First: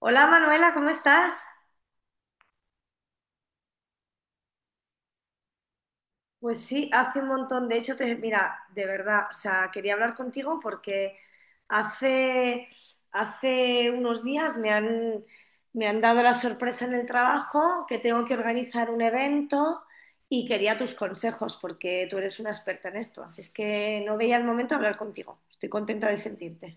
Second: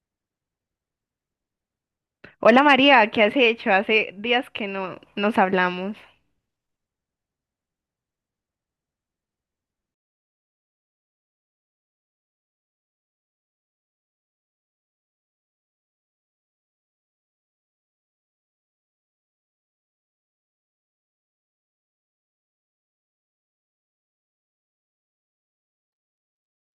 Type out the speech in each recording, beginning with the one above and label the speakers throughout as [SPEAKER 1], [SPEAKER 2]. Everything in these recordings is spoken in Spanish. [SPEAKER 1] Hola Manuela, ¿cómo estás?
[SPEAKER 2] Hola María, ¿qué has hecho? Hace días que no nos hablamos.
[SPEAKER 1] Pues sí, hace un montón. De hecho, te, mira, de verdad, o sea, quería hablar contigo porque hace, hace unos días me han dado la sorpresa en el trabajo que tengo que organizar un evento y quería tus consejos porque tú eres una experta en esto. Así es que no veía el momento de hablar contigo. Estoy contenta de sentirte.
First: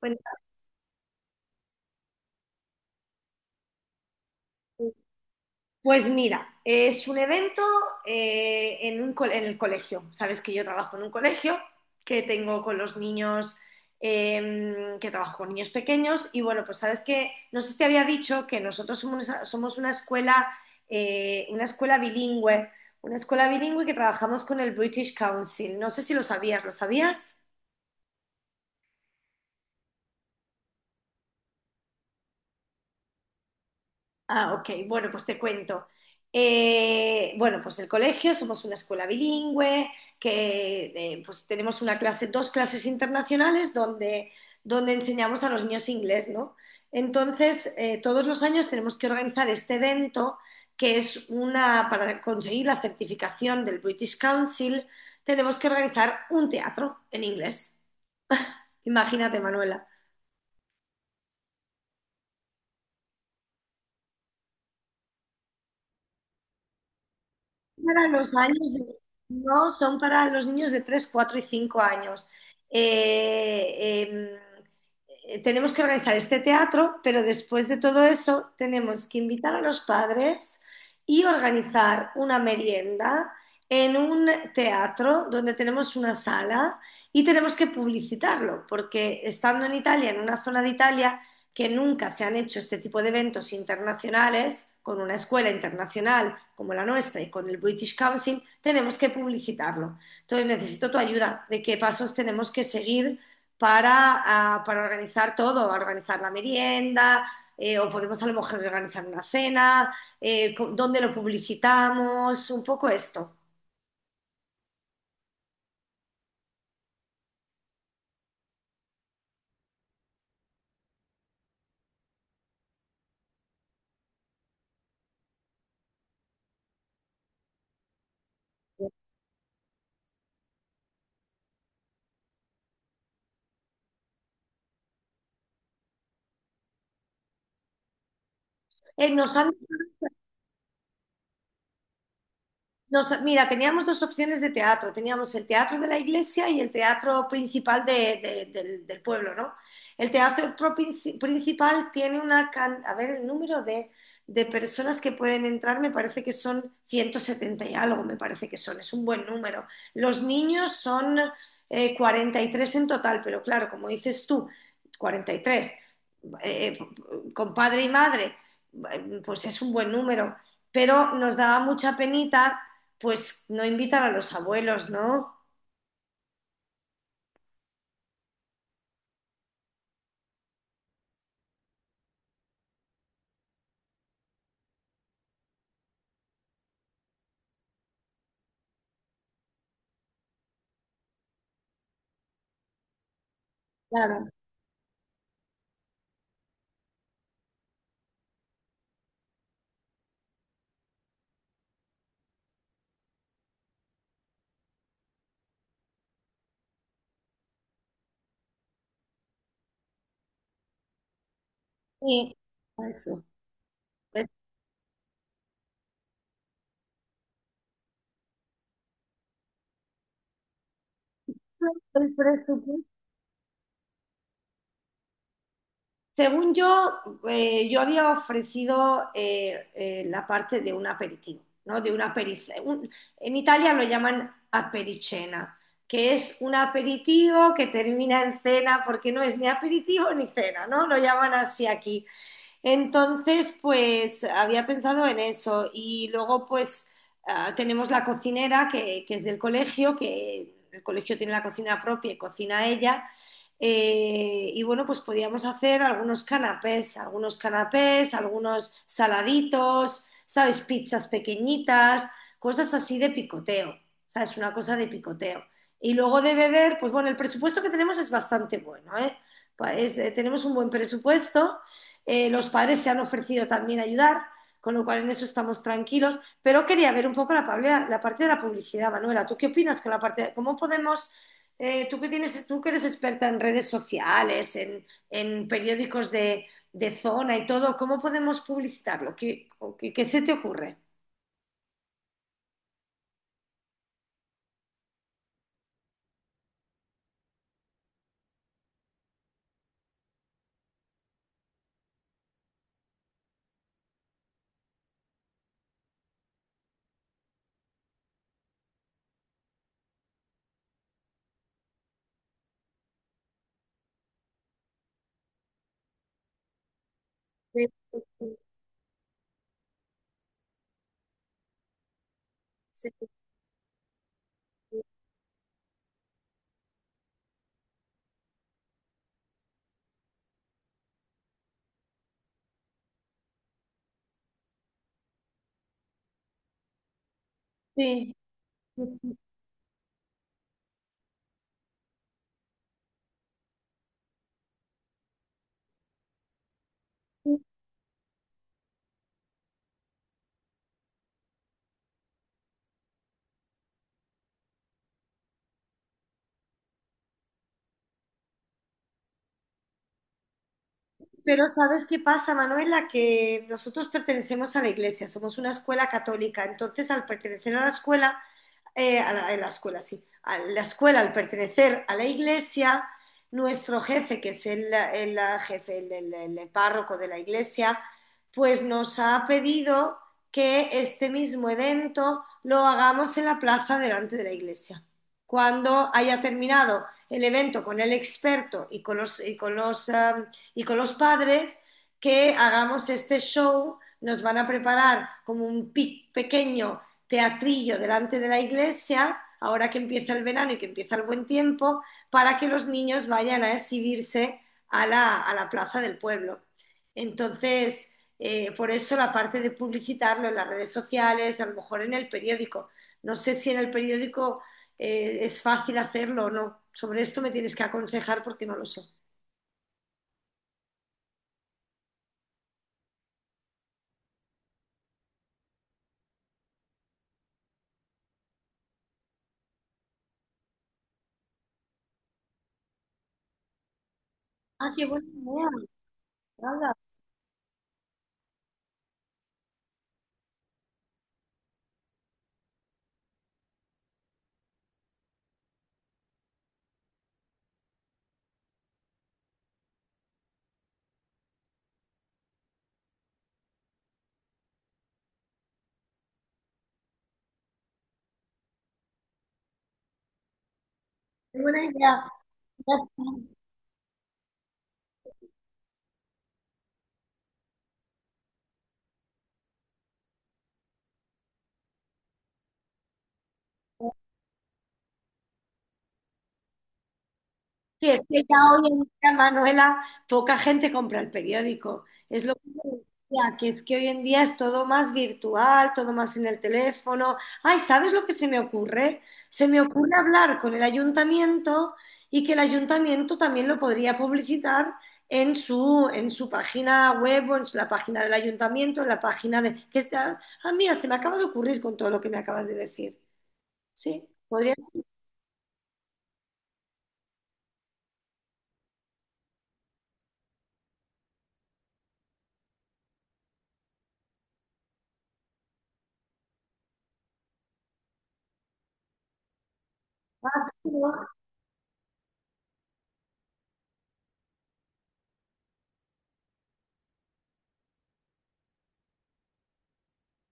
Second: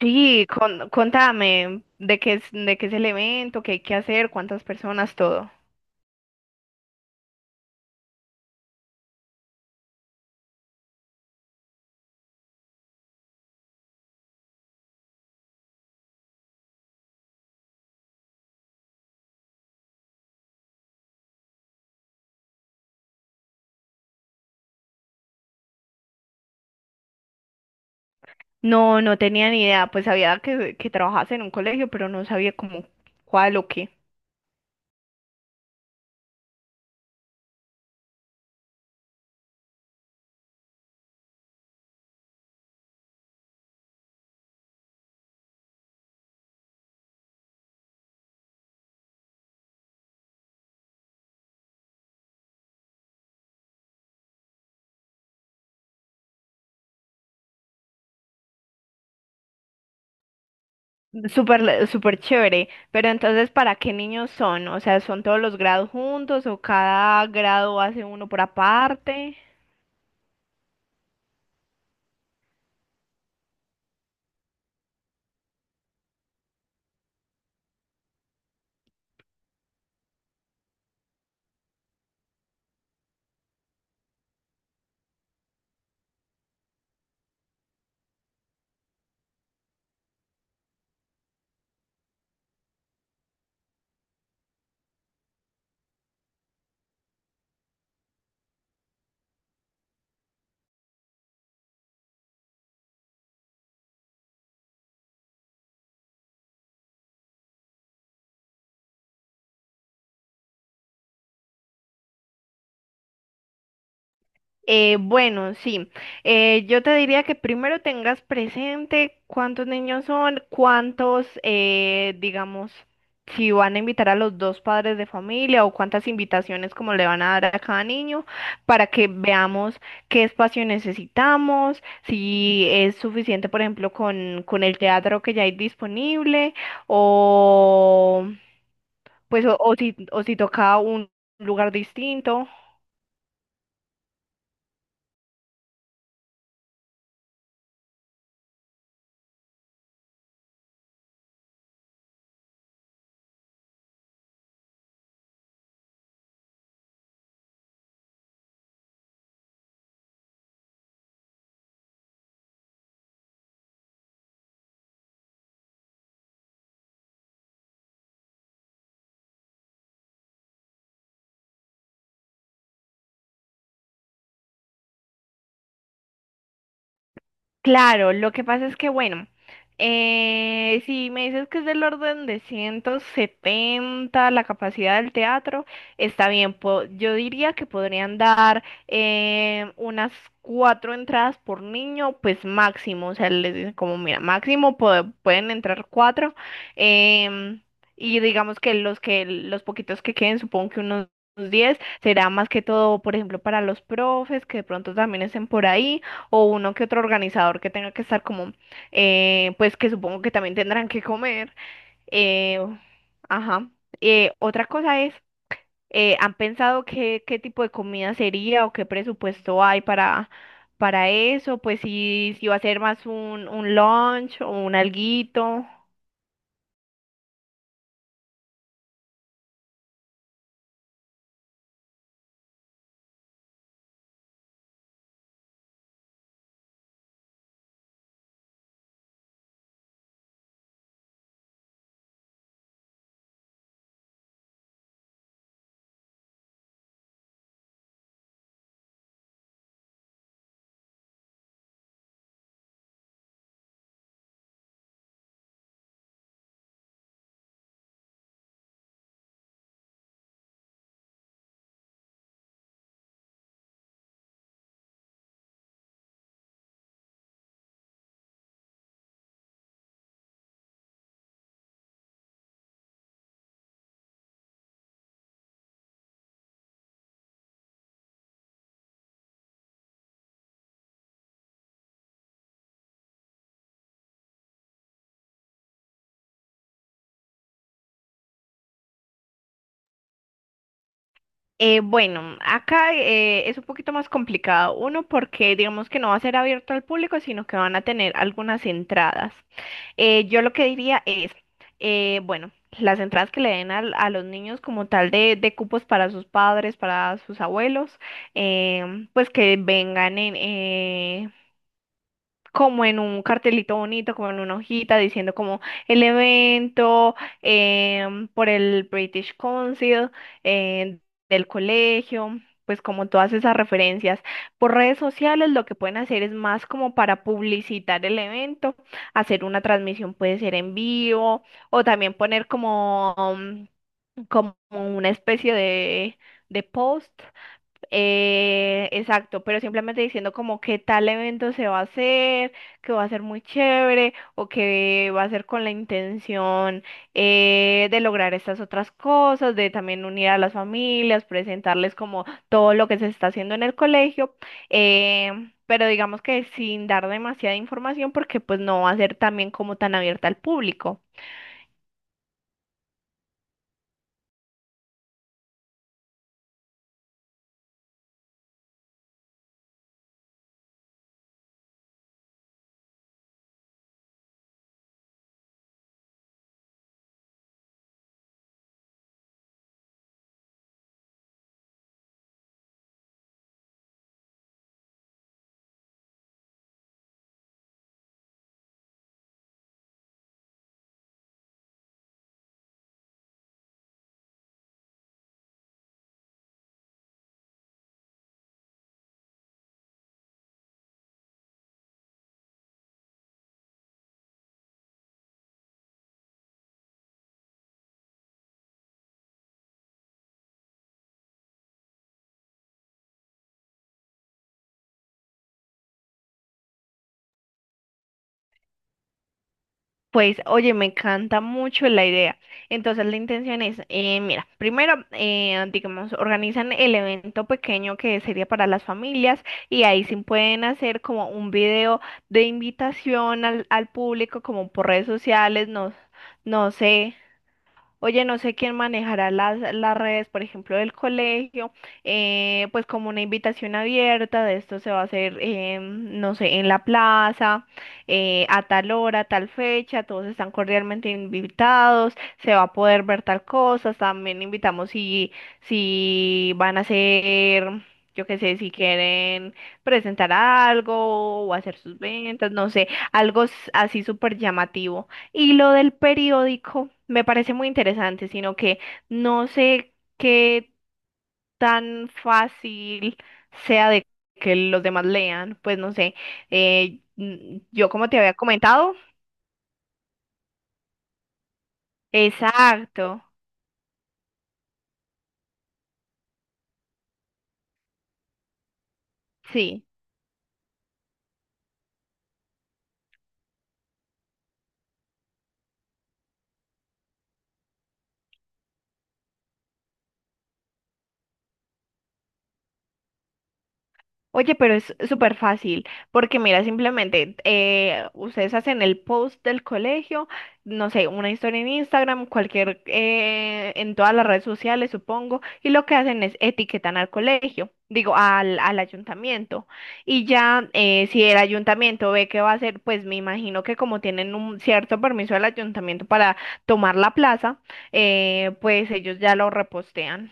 [SPEAKER 1] Cuéntame.
[SPEAKER 2] contame de qué es el evento, qué hay que hacer, cuántas personas, todo.
[SPEAKER 1] Pues mira, es un evento en un en el colegio. Sabes que yo trabajo en un colegio, que tengo con los niños, que trabajo con niños pequeños. Y bueno, pues sabes que, no sé si te había dicho que nosotros somos eh, una escuela bilingüe, una escuela bilingüe que trabajamos con el British Council. No sé si lo sabías, ¿lo sabías?
[SPEAKER 2] No, no tenía ni idea, pues sabía que trabajas en un colegio, pero no sabía cómo cuál o qué.
[SPEAKER 1] Ah, ok. Bueno, pues te cuento. Bueno, pues el colegio, somos una escuela bilingüe, que pues tenemos una clase, dos clases internacionales donde enseñamos a los niños inglés, ¿no? Entonces, todos los años tenemos que organizar este evento, que es una, para conseguir la certificación del British Council, tenemos que organizar un teatro en inglés. Imagínate, Manuela.
[SPEAKER 2] Súper, súper chévere, pero entonces, ¿para qué niños son? O sea, ¿son todos los grados juntos o cada grado hace
[SPEAKER 1] Para
[SPEAKER 2] uno
[SPEAKER 1] los
[SPEAKER 2] por
[SPEAKER 1] años de-
[SPEAKER 2] aparte?
[SPEAKER 1] no, son para los niños de 3, 4 y 5 años. Eh, em, tenemos que organizar este teatro, pero después de todo eso tenemos que invitar a los padres y organizar una merienda en un teatro donde tenemos una sala y tenemos que publicitarlo, porque estando en Italia, en una zona de Italia, que nunca se han hecho este tipo de eventos internacionales con una escuela internacional como la nuestra y con el British Council, tenemos que publicitarlo. Entonces necesito tu ayuda de qué pasos tenemos que seguir para organizar todo, organizar la merienda, o podemos a lo mejor organizar una cena, dónde lo publicitamos, un poco esto.
[SPEAKER 2] Bueno, sí. Yo te diría que primero tengas presente cuántos niños son, cuántos, digamos, si van a invitar a los dos padres de familia o cuántas invitaciones como le van a dar a cada niño para que veamos qué espacio necesitamos, si es suficiente, por ejemplo, con el teatro que ya hay disponible o
[SPEAKER 1] Eh, nos
[SPEAKER 2] pues
[SPEAKER 1] han
[SPEAKER 2] o si toca un lugar distinto.
[SPEAKER 1] Mira, teníamos dos opciones de teatro. Teníamos el teatro de la iglesia y el teatro principal del pueblo, ¿no? El teatro principal tiene una... a ver, el número de personas que pueden entrar me parece que son 170 y algo, me parece que son. Es un buen número. Los niños son 43 en total, pero claro, como dices tú, 43, eh, con padre y madre, pues es un buen número pero nos daba mucha penita pues no invitan a los abuelos, ¿no?
[SPEAKER 2] Claro, lo que pasa es que, bueno, si me dices que es del orden de 170 la capacidad del teatro, está bien. Yo diría que podrían dar unas 4 entradas por niño, pues máximo. O sea, les dicen como, mira,
[SPEAKER 1] Claro,
[SPEAKER 2] máximo pueden entrar 4. em, y digamos que los poquitos que queden, supongo que unos 10, será más que todo, por ejemplo, para los profes que de pronto también estén por ahí o uno que otro organizador que tenga que estar como, pues que supongo que también tendrán que comer.
[SPEAKER 1] sí,
[SPEAKER 2] eh,
[SPEAKER 1] eso.
[SPEAKER 2] ajá.
[SPEAKER 1] Pues,
[SPEAKER 2] Otra cosa es, ¿han pensado qué tipo de comida sería o qué presupuesto hay para eso? Pues
[SPEAKER 1] el
[SPEAKER 2] si, si va a ser
[SPEAKER 1] presupuesto-
[SPEAKER 2] más un lunch o un alguito.
[SPEAKER 1] según yo, yo había ofrecido la parte de un aperitivo, ¿no? De una aperice- un- en Italia lo llaman apericena, que es un aperitivo que termina en cena, porque no es ni aperitivo ni cena, ¿no? Lo llaman así aquí. Entonces, pues había pensado en eso. Y luego, pues tenemos la cocinera que es del colegio, que el colegio tiene la cocina propia y cocina ella. Y bueno, pues podíamos hacer algunos canapés, algunos canapés, algunos saladitos, ¿sabes? Pizzas pequeñitas, cosas así de picoteo, ¿sabes? Una cosa de picoteo. Y luego de beber, pues bueno, el presupuesto que tenemos es bastante bueno, ¿eh? Tenemos un buen presupuesto los padres se han ofrecido también a ayudar, con lo cual en eso estamos tranquilos. Pero quería ver un poco parte de la publicidad, Manuela. ¿Tú qué opinas con la parte? De, ¿cómo podemos, tú, que tienes, tú que eres experta en redes sociales, en periódicos de, zona y todo, ¿cómo podemos publicitarlo? ¿ qué se te ocurre?
[SPEAKER 2] Bueno, acá es un poquito más complicado. Uno, porque digamos que no va a ser abierto al público, sino que van a tener algunas entradas. Yo lo que diría es, bueno, las entradas que le den a los niños como tal de cupos para sus padres, para sus abuelos, pues que vengan como en un cartelito bonito, como en una hojita, diciendo como el evento
[SPEAKER 1] Sí.
[SPEAKER 2] por el British Council, eh, del colegio, pues como todas esas referencias. Por redes sociales lo que pueden hacer es más como para publicitar el evento, hacer una transmisión puede ser en vivo o también poner como, como una especie de post.
[SPEAKER 1] Sí. Sí, sí,
[SPEAKER 2] Exacto, pero simplemente diciendo como qué tal evento se va a hacer, que va a ser muy chévere o que va a ser con la intención
[SPEAKER 1] sí.
[SPEAKER 2] de lograr estas otras cosas, de también unir a las familias, presentarles como todo lo que se está haciendo en el colegio, eh, pero digamos que sin dar demasiada información porque pues no va a ser también como tan abierta al público.
[SPEAKER 1] Pero ¿sabes qué pasa, Manuela? Que nosotros pertenecemos a la iglesia, somos una escuela católica, entonces al pertenecer a la escuela a la escuela, sí, a la escuela al pertenecer a la iglesia, nuestro jefe, que es el jefe, el párroco de la iglesia, pues nos ha pedido que este mismo evento lo hagamos en la plaza delante de la iglesia. Cuando haya terminado el evento con el experto y y y con los padres, que hagamos este show, nos van a preparar como un pequeño teatrillo delante de la iglesia, ahora que empieza el verano y que empieza el buen tiempo, para que los niños vayan a exhibirse a a la plaza del pueblo. Entonces, por eso la parte de publicitarlo en las redes sociales, a lo mejor en el periódico. No sé si en el periódico es fácil hacerlo o no. Sobre esto me tienes que aconsejar porque no lo sé.
[SPEAKER 2] Pues, oye, me encanta mucho la idea. Entonces, la intención es, mira, primero, digamos, organizan el evento pequeño que sería para las familias y ahí sí pueden hacer como un video de invitación al público, como
[SPEAKER 1] Ah, qué
[SPEAKER 2] por redes
[SPEAKER 1] buena idea.
[SPEAKER 2] sociales, no, no sé. Oye, no sé quién manejará las redes, por ejemplo, del colegio, pues como una invitación abierta, de esto se va a hacer, no sé, en la plaza, a tal hora, tal fecha, todos están cordialmente invitados, se va a poder ver tal cosa, también invitamos si, si van a hacer, yo qué sé, si quieren presentar
[SPEAKER 1] Qué
[SPEAKER 2] algo o
[SPEAKER 1] buena
[SPEAKER 2] hacer sus
[SPEAKER 1] idea.
[SPEAKER 2] ventas, no sé, algo así súper llamativo. Y lo del periódico me parece muy interesante, sino que no sé qué tan fácil sea de que los demás lean, pues no sé. Yo
[SPEAKER 1] Sí, es
[SPEAKER 2] como te
[SPEAKER 1] que
[SPEAKER 2] había
[SPEAKER 1] ya hoy en
[SPEAKER 2] comentado,
[SPEAKER 1] día, Manuela, poca gente compra el periódico. Es lo que te
[SPEAKER 2] exacto,
[SPEAKER 1] decía, que es que hoy en día es todo más virtual, todo más en el teléfono. Ay, ¿sabes lo que se me ocurre? Se me
[SPEAKER 2] sí.
[SPEAKER 1] ocurre hablar con el ayuntamiento y que el ayuntamiento también lo podría publicitar en su página web o en la página del ayuntamiento, en la página de... Que está... Ah, mira, se me acaba de ocurrir con todo lo que me acabas de decir. Sí,
[SPEAKER 2] Oye,
[SPEAKER 1] podría
[SPEAKER 2] pero
[SPEAKER 1] ser.
[SPEAKER 2] es súper fácil, porque mira, simplemente ustedes hacen el post del colegio, no sé, una historia en Instagram, cualquier, en todas las redes sociales, supongo, y lo que hacen es etiquetan al colegio, digo, al ayuntamiento. Y ya,
[SPEAKER 1] ¿No?
[SPEAKER 2] si el ayuntamiento ve que va a hacer, pues me imagino que como tienen un cierto permiso del ayuntamiento para tomar la plaza, pues ellos ya lo repostean,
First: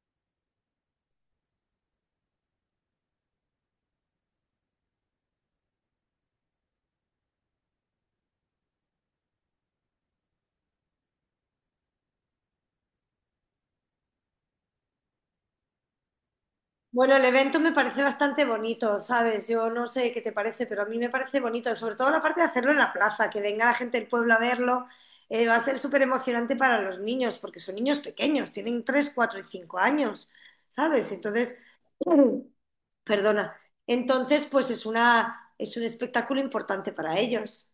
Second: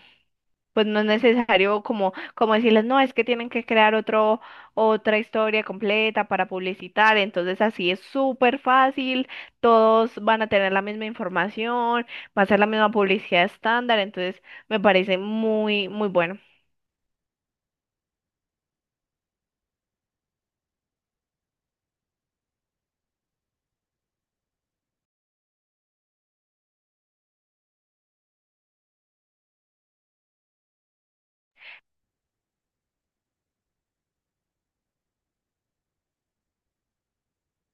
[SPEAKER 2] pues no es necesario como, como decirles, no, es que tienen que crear otra historia completa para publicitar, entonces así es súper fácil, todos van a tener la misma información, va a ser la misma publicidad estándar, entonces me parece muy bueno.
[SPEAKER 1] Bueno, el evento me parece bastante bonito, ¿sabes? Yo no sé qué te parece, pero a mí me parece bonito, sobre todo la parte de hacerlo en la plaza, que venga la gente del pueblo a verlo, va a ser súper emocionante para los niños, porque son niños pequeños, tienen 3, 4 y cinco años, ¿sabes? Entonces, perdona, entonces pues es un espectáculo importante para ellos.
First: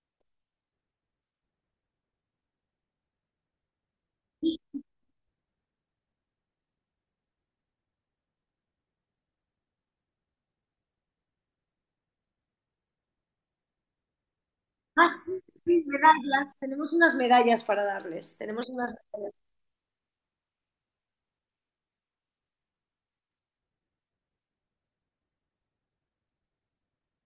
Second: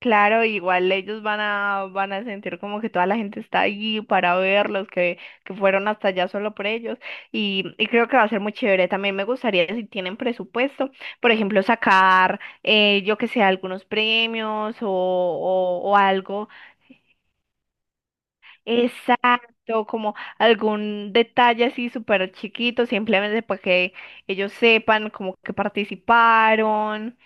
[SPEAKER 2] Claro, igual ellos van a, van a sentir como que toda la gente está allí para verlos, que fueron hasta allá solo por ellos. Y creo que va a ser muy chévere. También me gustaría, si tienen presupuesto, por ejemplo, sacar, yo que sé, algunos premios
[SPEAKER 1] Ah, sí, sí,
[SPEAKER 2] o algo.
[SPEAKER 1] medallas, tenemos unas medallas para darles, tenemos unas...
[SPEAKER 2] Exacto, como algún detalle así súper chiquito, simplemente para que ellos sepan como que participaron,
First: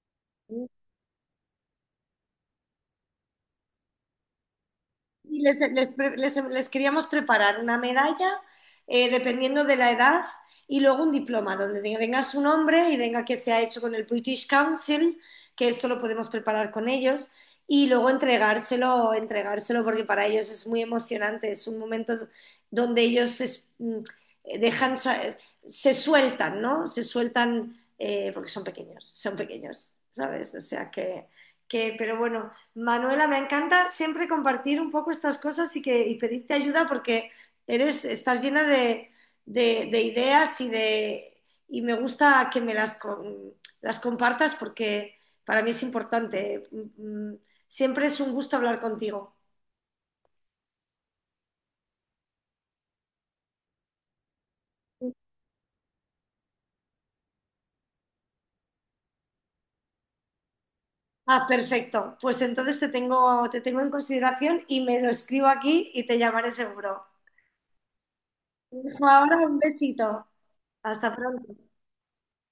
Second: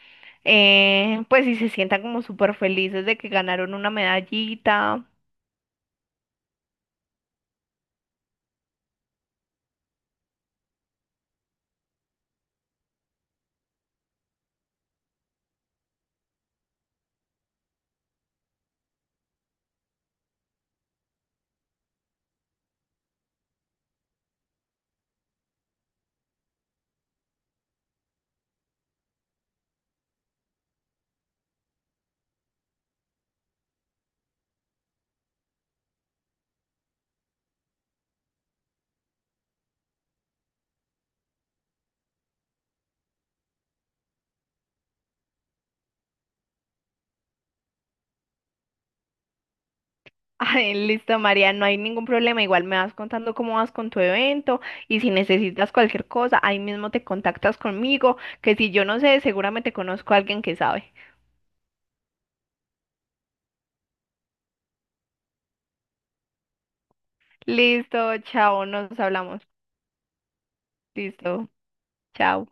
[SPEAKER 2] pues y se sientan como súper felices de que ganaron una medallita.
[SPEAKER 1] Y les queríamos preparar una medalla, dependiendo de la edad, y luego un diploma donde venga su nombre y venga que se ha hecho con el British Council, que esto lo podemos preparar con ellos, y luego entregárselo porque para ellos es muy emocionante, es un momento donde dejan, se sueltan, ¿no? Se sueltan porque son pequeños, ¿sabes? O sea que pero bueno. Manuela, me encanta siempre compartir un poco estas cosas y y pedirte ayuda porque eres, estás llena de, de ideas y, de, y me gusta que me las compartas porque para mí es importante. Siempre es un gusto hablar contigo.
[SPEAKER 2] Ay, listo, María, no hay ningún problema. Igual me vas contando cómo vas con tu evento y si necesitas cualquier cosa, ahí mismo te contactas conmigo, que si yo no sé, seguramente conozco a alguien que sabe.
[SPEAKER 1] Ah, perfecto. Pues entonces te tengo en consideración y me lo escribo aquí y te llamaré seguro.
[SPEAKER 2] Listo, chao,
[SPEAKER 1] Te
[SPEAKER 2] nos
[SPEAKER 1] Ahora
[SPEAKER 2] hablamos.
[SPEAKER 1] un besito. Hasta
[SPEAKER 2] Listo,
[SPEAKER 1] pronto.
[SPEAKER 2] chao.